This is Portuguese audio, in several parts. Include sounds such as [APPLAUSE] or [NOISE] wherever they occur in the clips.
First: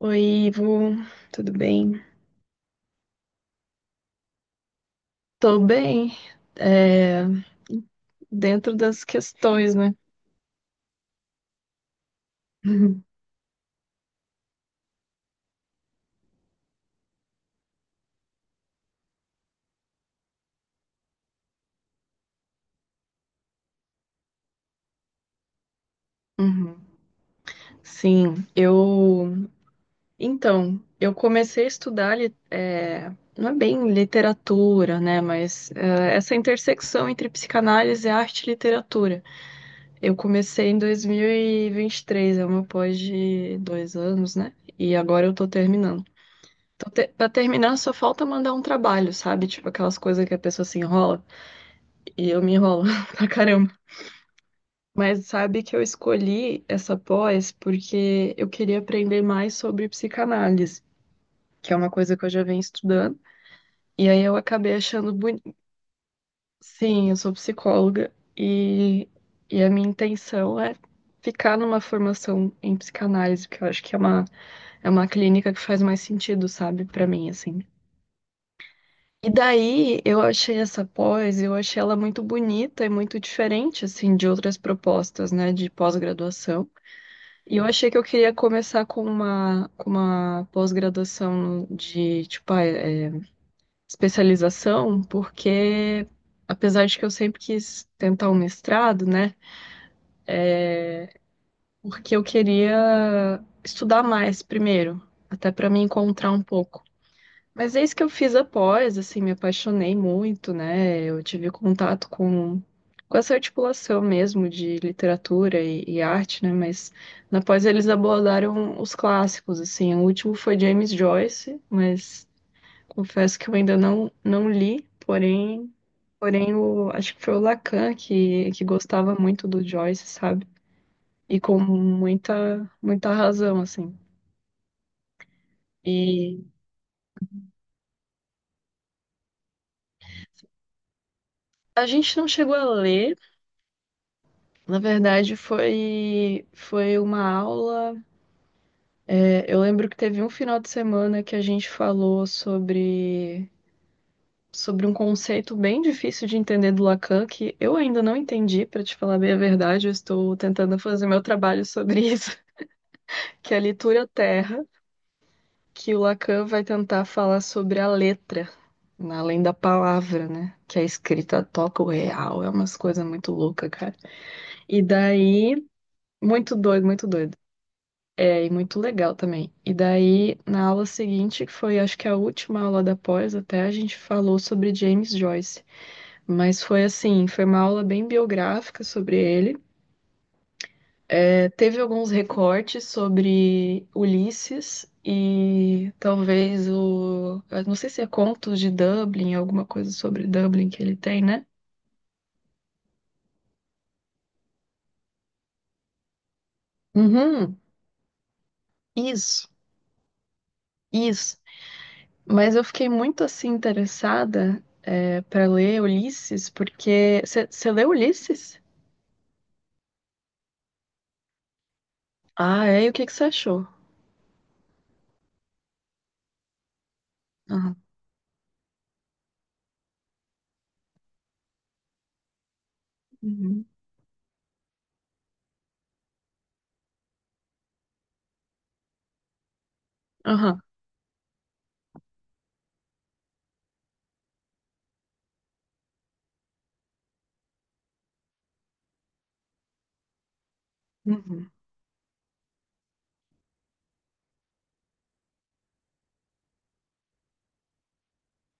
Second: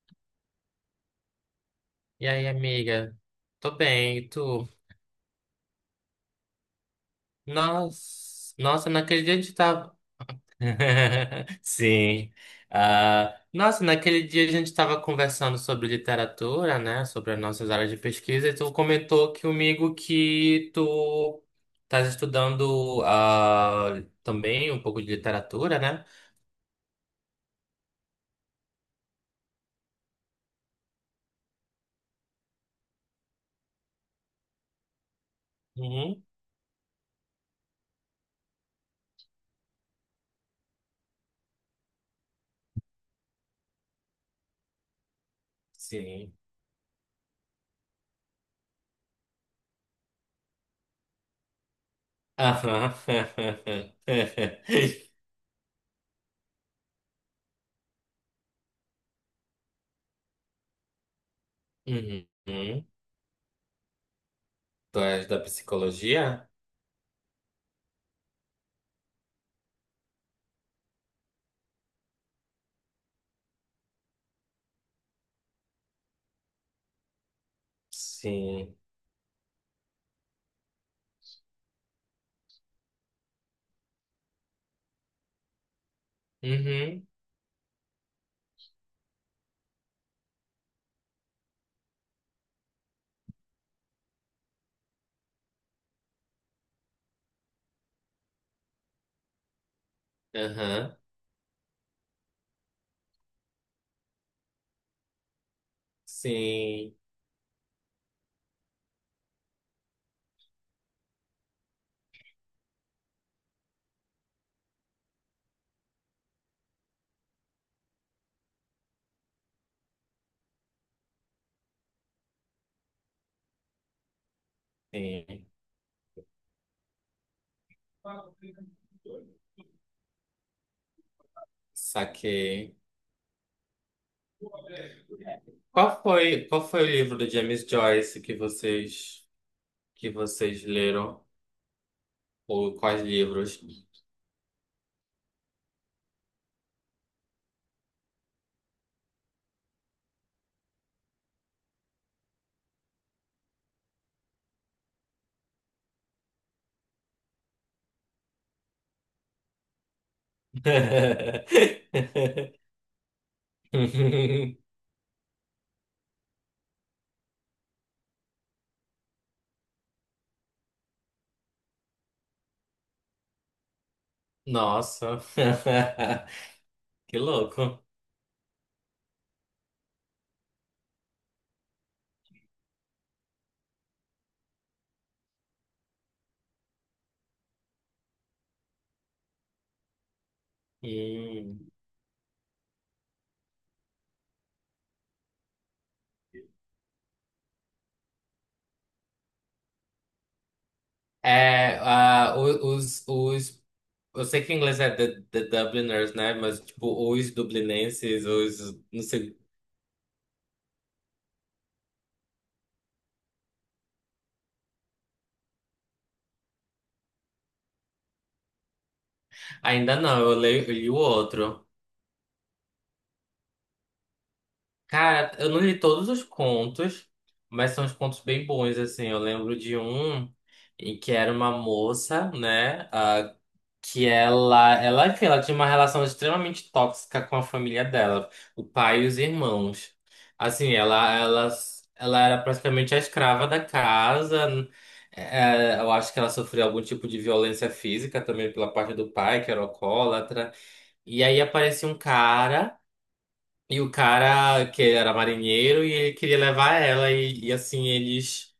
Oi, Ivo, tudo bem? E aí, amiga? Tô bem, e tu? Tô bem, é, Nossa, dentro nossa, das naquele dia a gente questões, né? tava. [LAUGHS] [LAUGHS] Sim. Uhum. Ah, nossa, naquele dia a gente tava conversando sobre literatura, né? Sobre as nossas áreas de pesquisa, e tu comentou que comigo que tu estás estudando também um pouco de literatura, né? Uhum. Sim, eu. Então, eu comecei a estudar, não é bem literatura, né? Mas é, Uhum. essa intersecção entre psicanálise, arte e literatura. Eu comecei em 2023, é uma pós de dois anos, né? E agora eu tô terminando. Sim. Então, pra terminar, só falta mandar um trabalho, sabe? Tipo aquelas coisas que a pessoa se enrola. E eu me enrolo Aham. [LAUGHS] pra caramba. Mas [LAUGHS] sabe que eu escolhi essa pós porque eu queria aprender mais sobre psicanálise, que é uma coisa que Uhum. eu já venho estudando. E aí eu acabei Tu achando és da bonito. psicologia? Sim, eu sou psicóloga e a minha intenção é ficar numa formação em psicanálise, porque eu acho que é uma clínica que faz mais sentido, sabe, pra mim, assim. Sim. E daí eu achei essa pós, eu achei ela muito bonita e muito diferente, assim, de outras propostas, né, de pós-graduação. Uhum. E eu achei que eu queria começar com uma pós-graduação de, tipo, especialização, porque apesar de que eu sempre quis tentar um mestrado, né, Aham. porque eu queria estudar mais primeiro, até para me encontrar um pouco. Sim, Mas é isso que eu fiz após, assim, me apaixonei muito, né? Eu tive contato com essa articulação mesmo de literatura e arte, né? Mas na pós eles abordaram os clássicos, assim. O último foi James Joyce, mas confesso que eu ainda não, não li, sim. porém, acho que foi o Lacan que gostava muito do Joyce, sabe? E com Saquei. muita razão, assim. Qual E foi, qual foi o livro do James Joyce que vocês leram? a gente não chegou a Ou quais ler. livros? Na verdade, foi uma aula. É, eu lembro que teve um final de semana que a gente falou sobre um conceito bem difícil de entender do Lacan, que eu ainda não entendi, para te falar bem a verdade, eu estou tentando fazer meu trabalho sobre isso, [LAUGHS] [LAUGHS] que é a leitura terra, que o Lacan vai tentar falar sobre a letra, além da palavra, né? Que a escrita toca o real, é umas coisas muito loucas, cara. E Nossa, daí, [LAUGHS] muito doido, muito que doido. louco. É, e muito legal também. E daí, na aula seguinte, que foi acho que a última aula da pós, até a gente falou sobre James Joyce. Mas foi assim, foi uma aula bem biográfica sobre ele. É, Hum. teve alguns recortes sobre Ulisses e talvez o. eu não sei se é Contos de Dublin, alguma coisa sobre Dublin que ele tem, né? É, ah, os, eu sei que em inglês é the Dubliners, né? Mas tipo, os Uhum. dublinenses, os, não sei. Isso, isso. Mas eu fiquei muito assim interessada, é, para ler Ulisses, porque. Você leu Ulisses? Ainda não, eu leio, eu li o outro. Ah, é? E o que que você achou? Cara, eu não li todos os contos, mas Aham. são uns contos bem bons, assim. Eu lembro de um em que era uma moça, né? Uhum. que ela, enfim, ela tinha uma relação extremamente tóxica com a família dela, o pai e os irmãos. Aham. Assim, ela, ela era praticamente a escrava da casa. Eu acho que ela sofreu algum tipo de violência física também pela parte do pai, que era alcoólatra. E aí Uhum. aparecia um cara. E o cara que era marinheiro e ele queria levar ela e assim eles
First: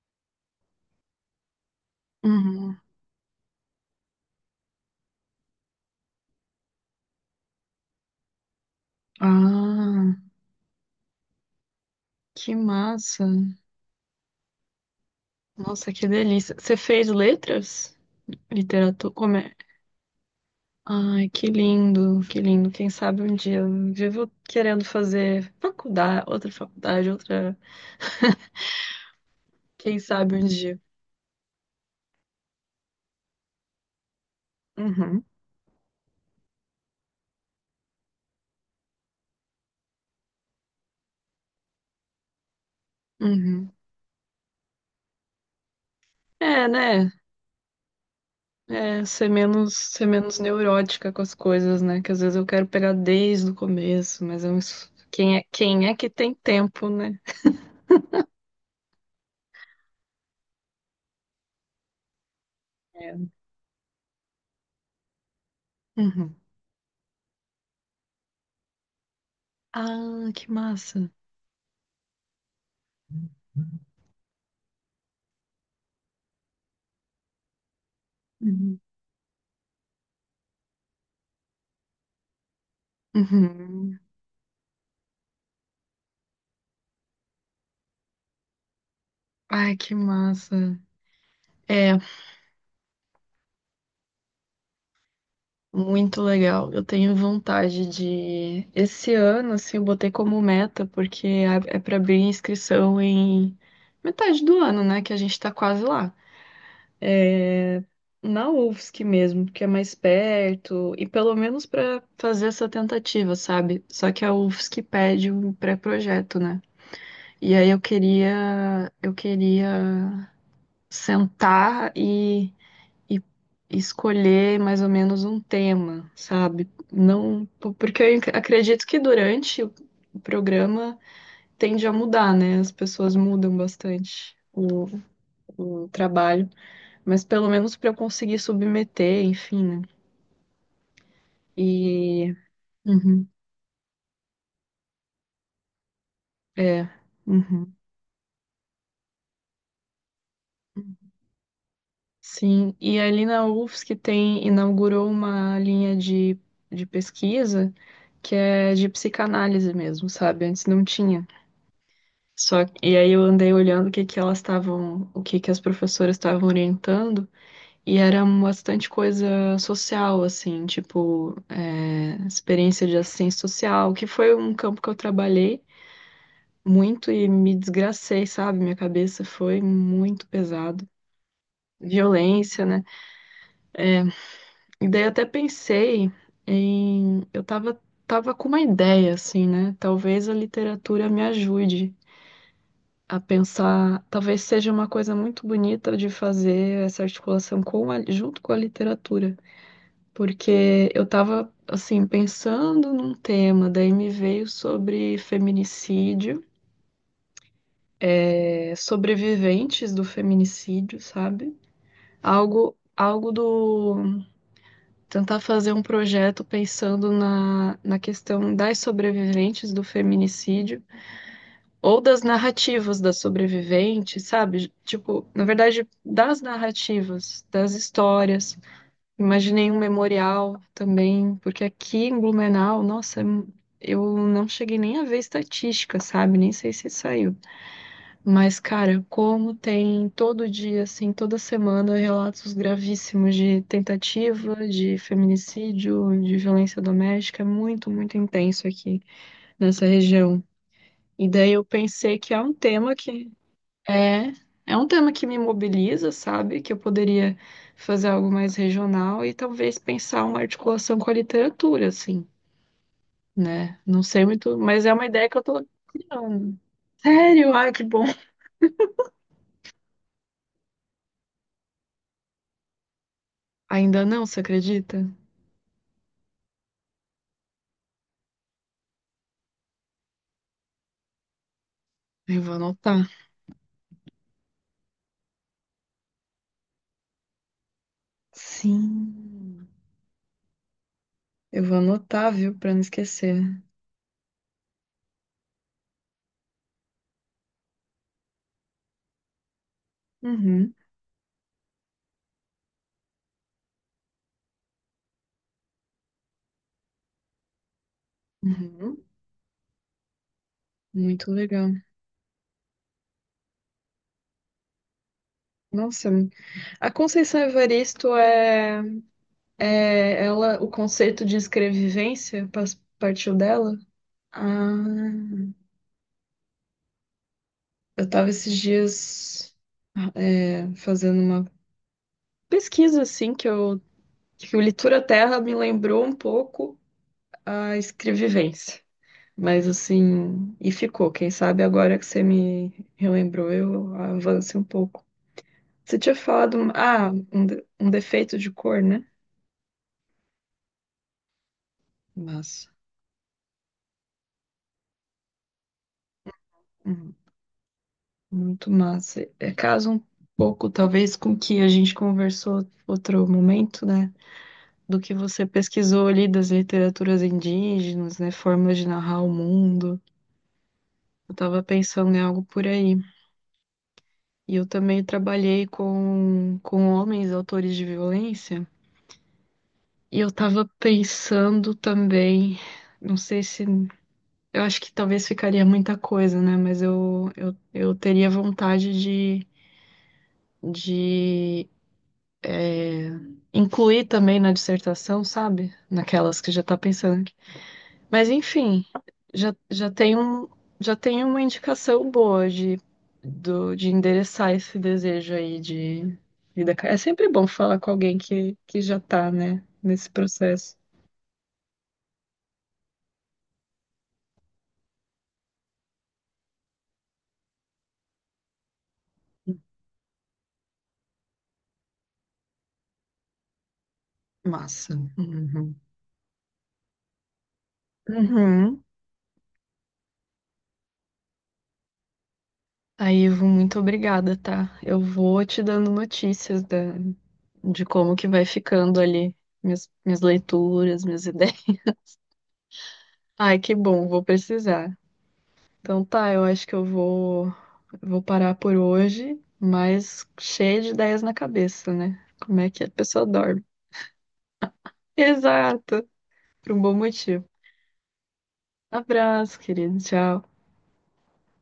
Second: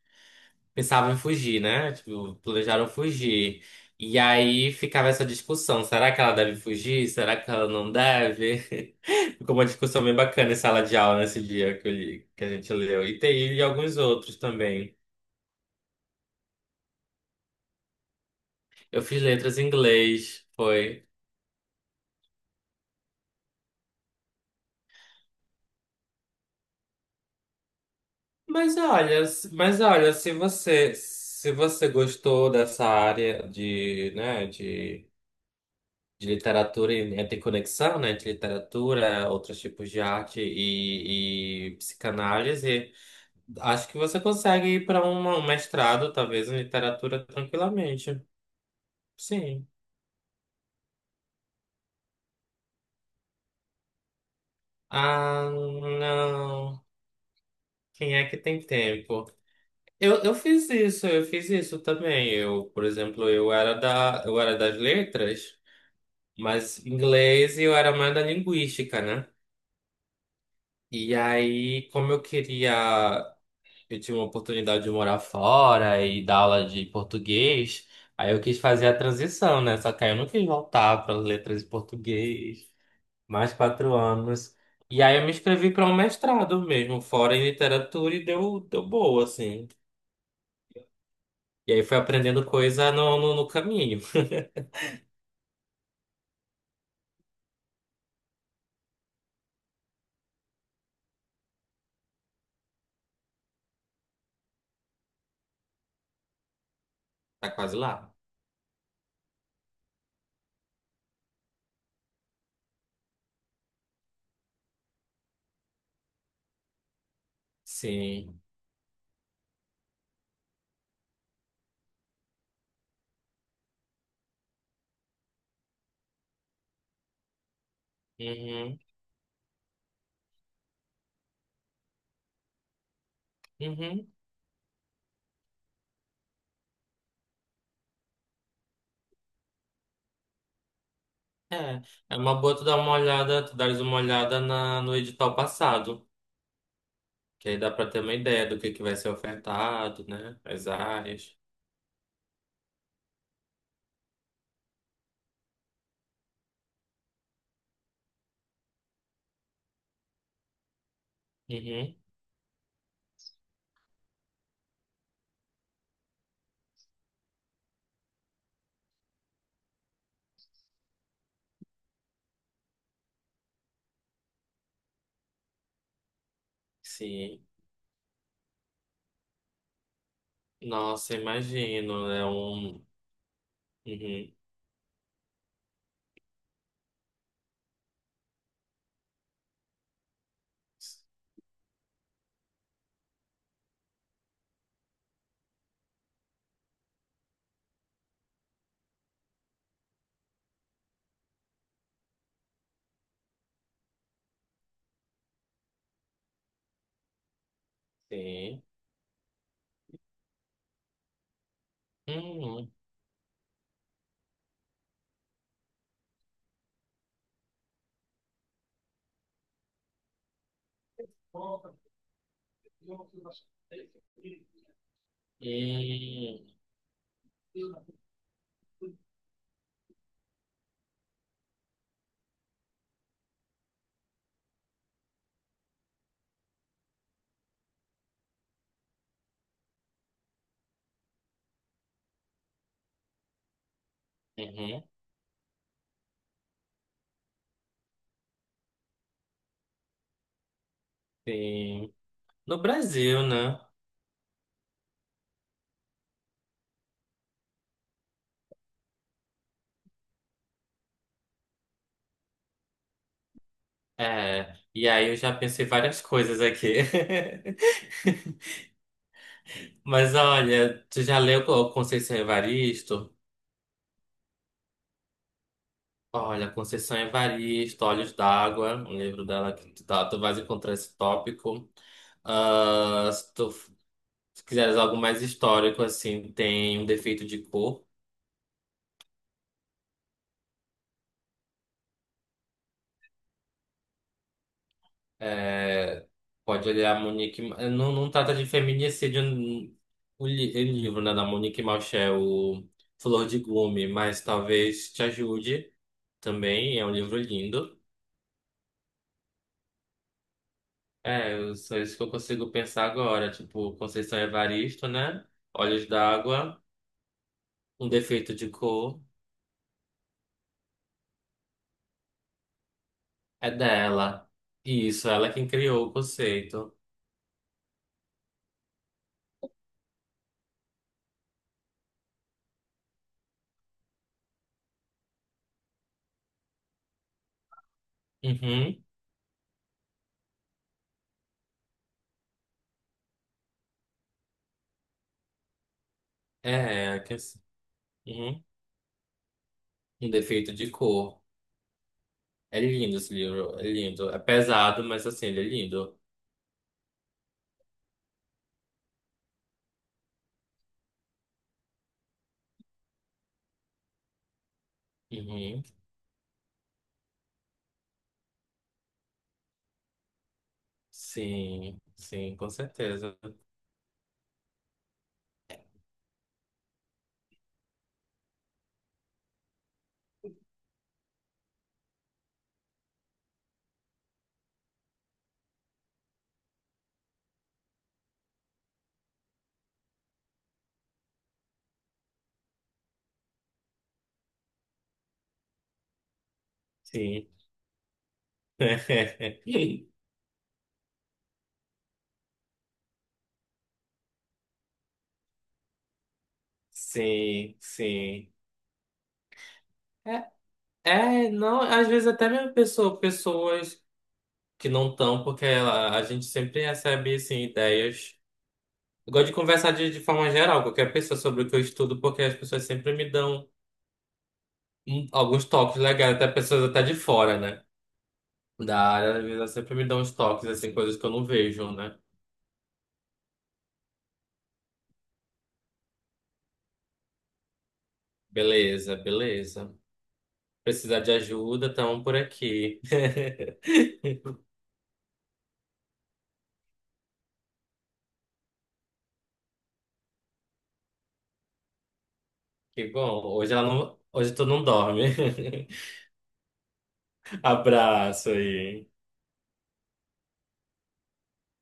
pensavam em fugir, né? Tipo, Uhum. planejaram fugir. E aí ficava essa discussão, será que ela deve fugir? Será que ela não deve? [LAUGHS] Ficou uma discussão bem Ah, bacana em sala de aula nesse dia que, que a que gente leu. E massa. tem alguns outros também. Nossa, que delícia. Você fez letras? Eu Literatura? fiz Como é? letras em inglês, foi. Ai, que lindo, que lindo. Quem sabe um dia. Eu vivo querendo fazer faculdade, outra faculdade, outra. Mas olha, mas Quem olha, sabe um dia. Se você gostou dessa área de, né, Uhum. de literatura e tem conexão, né, entre literatura, outros tipos de arte e psicanálise, Uhum. acho que você consegue ir para um mestrado, talvez, em É, né? literatura tranquilamente. É, Sim. Ser menos neurótica com as coisas, né? Que às vezes eu quero pegar desde o começo, Ah, quem é que tem não. tempo, né? Quem é que tem tempo? Eu fiz isso, eu fiz isso também. Eu, por É. exemplo, eu era das letras, Uhum. mas inglês e eu era mais da linguística, né? Ah, que massa. E aí, como eu queria. Eu tive uma oportunidade de morar fora e dar aula de português. Aí eu quis Uhum. fazer a transição, né? Só que aí eu não quis voltar para letras e português. Mais quatro Uhum. anos. E aí eu me inscrevi para um mestrado mesmo, fora em literatura, e deu, deu boa, assim. Ai, que massa. E aí fui É, aprendendo coisa no caminho. [LAUGHS] muito legal. Eu tenho vontade de. Esse ano, assim, eu botei como meta, porque é para abrir inscrição em metade do ano, né? Que a gente tá quase lá. Tá quase lá. Na UFSC mesmo, que é mais perto, e pelo menos para fazer essa tentativa, sabe? Só que a UFSC pede um pré-projeto, né? E aí Sim. Eu queria sentar e escolher mais ou menos um tema, sabe? Não, porque eu Uhum. acredito que durante o programa tende a mudar, né? As pessoas mudam Uhum. bastante. O trabalho, mas pelo menos para eu conseguir submeter, enfim, né? É. É E. uma boa Uhum, tu dares uma olhada no edital passado. é. Que aí dá Uhum. para ter uma ideia do que vai ser ofertado, né? As áreas. Sim, e ali na UFSC tem, inaugurou uma linha de pesquisa que é de psicanálise mesmo, sabe? Antes não tinha. Uhum. E aí eu andei olhando o que que elas estavam, o que que as professoras estavam orientando, e era bastante coisa social, assim, tipo, é, experiência de assistência social, que foi um campo que eu trabalhei muito e Sim. me desgracei, sabe? Minha cabeça foi muito pesado. Nossa, imagino. É Violência, né? um. Uhum. E daí até pensei em. Tava com uma ideia, assim, né? Talvez a literatura me ajude a pensar. Talvez seja uma coisa muito bonita de fazer essa articulação com junto com a literatura. Porque eu tava, assim, pensando num tema, daí me veio sobre feminicídio, Sim. Sobreviventes do feminicídio, sabe? Uhum. Algo, algo do tentar fazer um projeto pensando na questão das sobreviventes do feminicídio ou das narrativas Hum. das sobreviventes, sabe? Tipo, na verdade, das narrativas, das histórias. Imaginei um memorial também, porque aqui em Blumenau, nossa, eu não cheguei nem a ver estatística, sabe? Nem sei se saiu. Mas, cara, como tem todo dia, assim, toda semana, relatos gravíssimos de tentativa, Uhum. de feminicídio, de violência doméstica, é muito, muito intenso aqui nessa região. E daí eu Sim. pensei que No Brasil, né? é, é um tema que me mobiliza, sabe? Que eu poderia fazer algo mais regional e talvez pensar uma articulação com a literatura, assim, né? Não sei É. muito, mas E é uma aí eu ideia já que eu pensei tô várias coisas criando. aqui. Sério? [LAUGHS] Ai, que bom. Mas olha, tu já leu o Conceição Evaristo? Ainda não, você acredita? Olha, Conceição Evaristo, Olhos d'Água, um livro dela que tu, tá, tu vais encontrar esse tópico. Eu vou anotar. Ah, se tu f- se quiseres algo mais histórico, assim, tem um defeito de cor. Sim. Eu vou anotar, viu, pra não esquecer. É, pode olhar a Monique. Não, não trata de feminicídio o Uhum. livro, né, da Monique Malchel o Flor de Gume, mas talvez te ajude também. É um livro lindo. Uhum. Muito É, legal. só isso que eu consigo pensar agora. Tipo, Conceição Evaristo, né? Olhos Nossa, d'Água. a Conceição Um Evaristo defeito de cor é ela, o conceito de escrevivência partiu é dela? dela. Isso, Ah, ela é quem criou o conceito. eu tava esses dias é, fazendo uma pesquisa assim que o Literatura Terra me lembrou um pouco a escrevivência. Uhum. Mas assim, e ficou. Quem sabe agora que você me relembrou, eu avance um pouco. Você tinha falado, É, que é assim. Um defeito Uhum. de cor, né? Um defeito de cor. É Massa. lindo esse livro, é lindo. É pesado, mas assim, ele é lindo. Uhum. Muito massa. É caso um pouco, talvez, com o que a gente conversou outro momento, né? Do que você Uhum. pesquisou ali das literaturas indígenas, né? Formas de narrar o mundo. Eu tava Sim, pensando em sim, algo com por aí. certeza. E eu também trabalhei com homens, autores de violência. E eu tava pensando também, não sei se. Eu acho que talvez ficaria muita coisa, né? Mas eu teria vontade de incluir também na dissertação, sabe? Naquelas que já tá Sim. pensando. Mas enfim, [LAUGHS] já tem já tem uma indicação boa de endereçar esse desejo aí de vida. Acadêmica. É sempre bom Sim, falar com alguém sim. Que já tá, né? Nesse É, processo. é, não, às vezes até mesmo pessoas que não estão, porque a gente sempre recebe assim, ideias. Eu gosto de conversar de forma geral, com qualquer pessoa sobre o que eu estudo, porque as pessoas sempre me dão Massa. Alguns Uhum. toques legais, até pessoas até de fora, né? Da Uhum. área, às vezes elas sempre me dão uns toques, assim, coisas que eu não vejo, né? Aí, Ivo, muito obrigada, tá? Eu vou te dando notícias da, de como que vai Beleza, ficando ali beleza. Minhas Precisar leituras, de minhas ideias. ajuda, estamos por aqui. [LAUGHS] Ai, [LAUGHS] que bom, vou precisar. Então tá, eu acho que vou parar por hoje, mas cheia de ideias na cabeça, né? Como é que Que a bom. pessoa Hoje ela dorme? não, hoje tu não [LAUGHS] dorme. Exato, por um bom [LAUGHS] motivo. Abraço aí. Abraço, querido, tchau.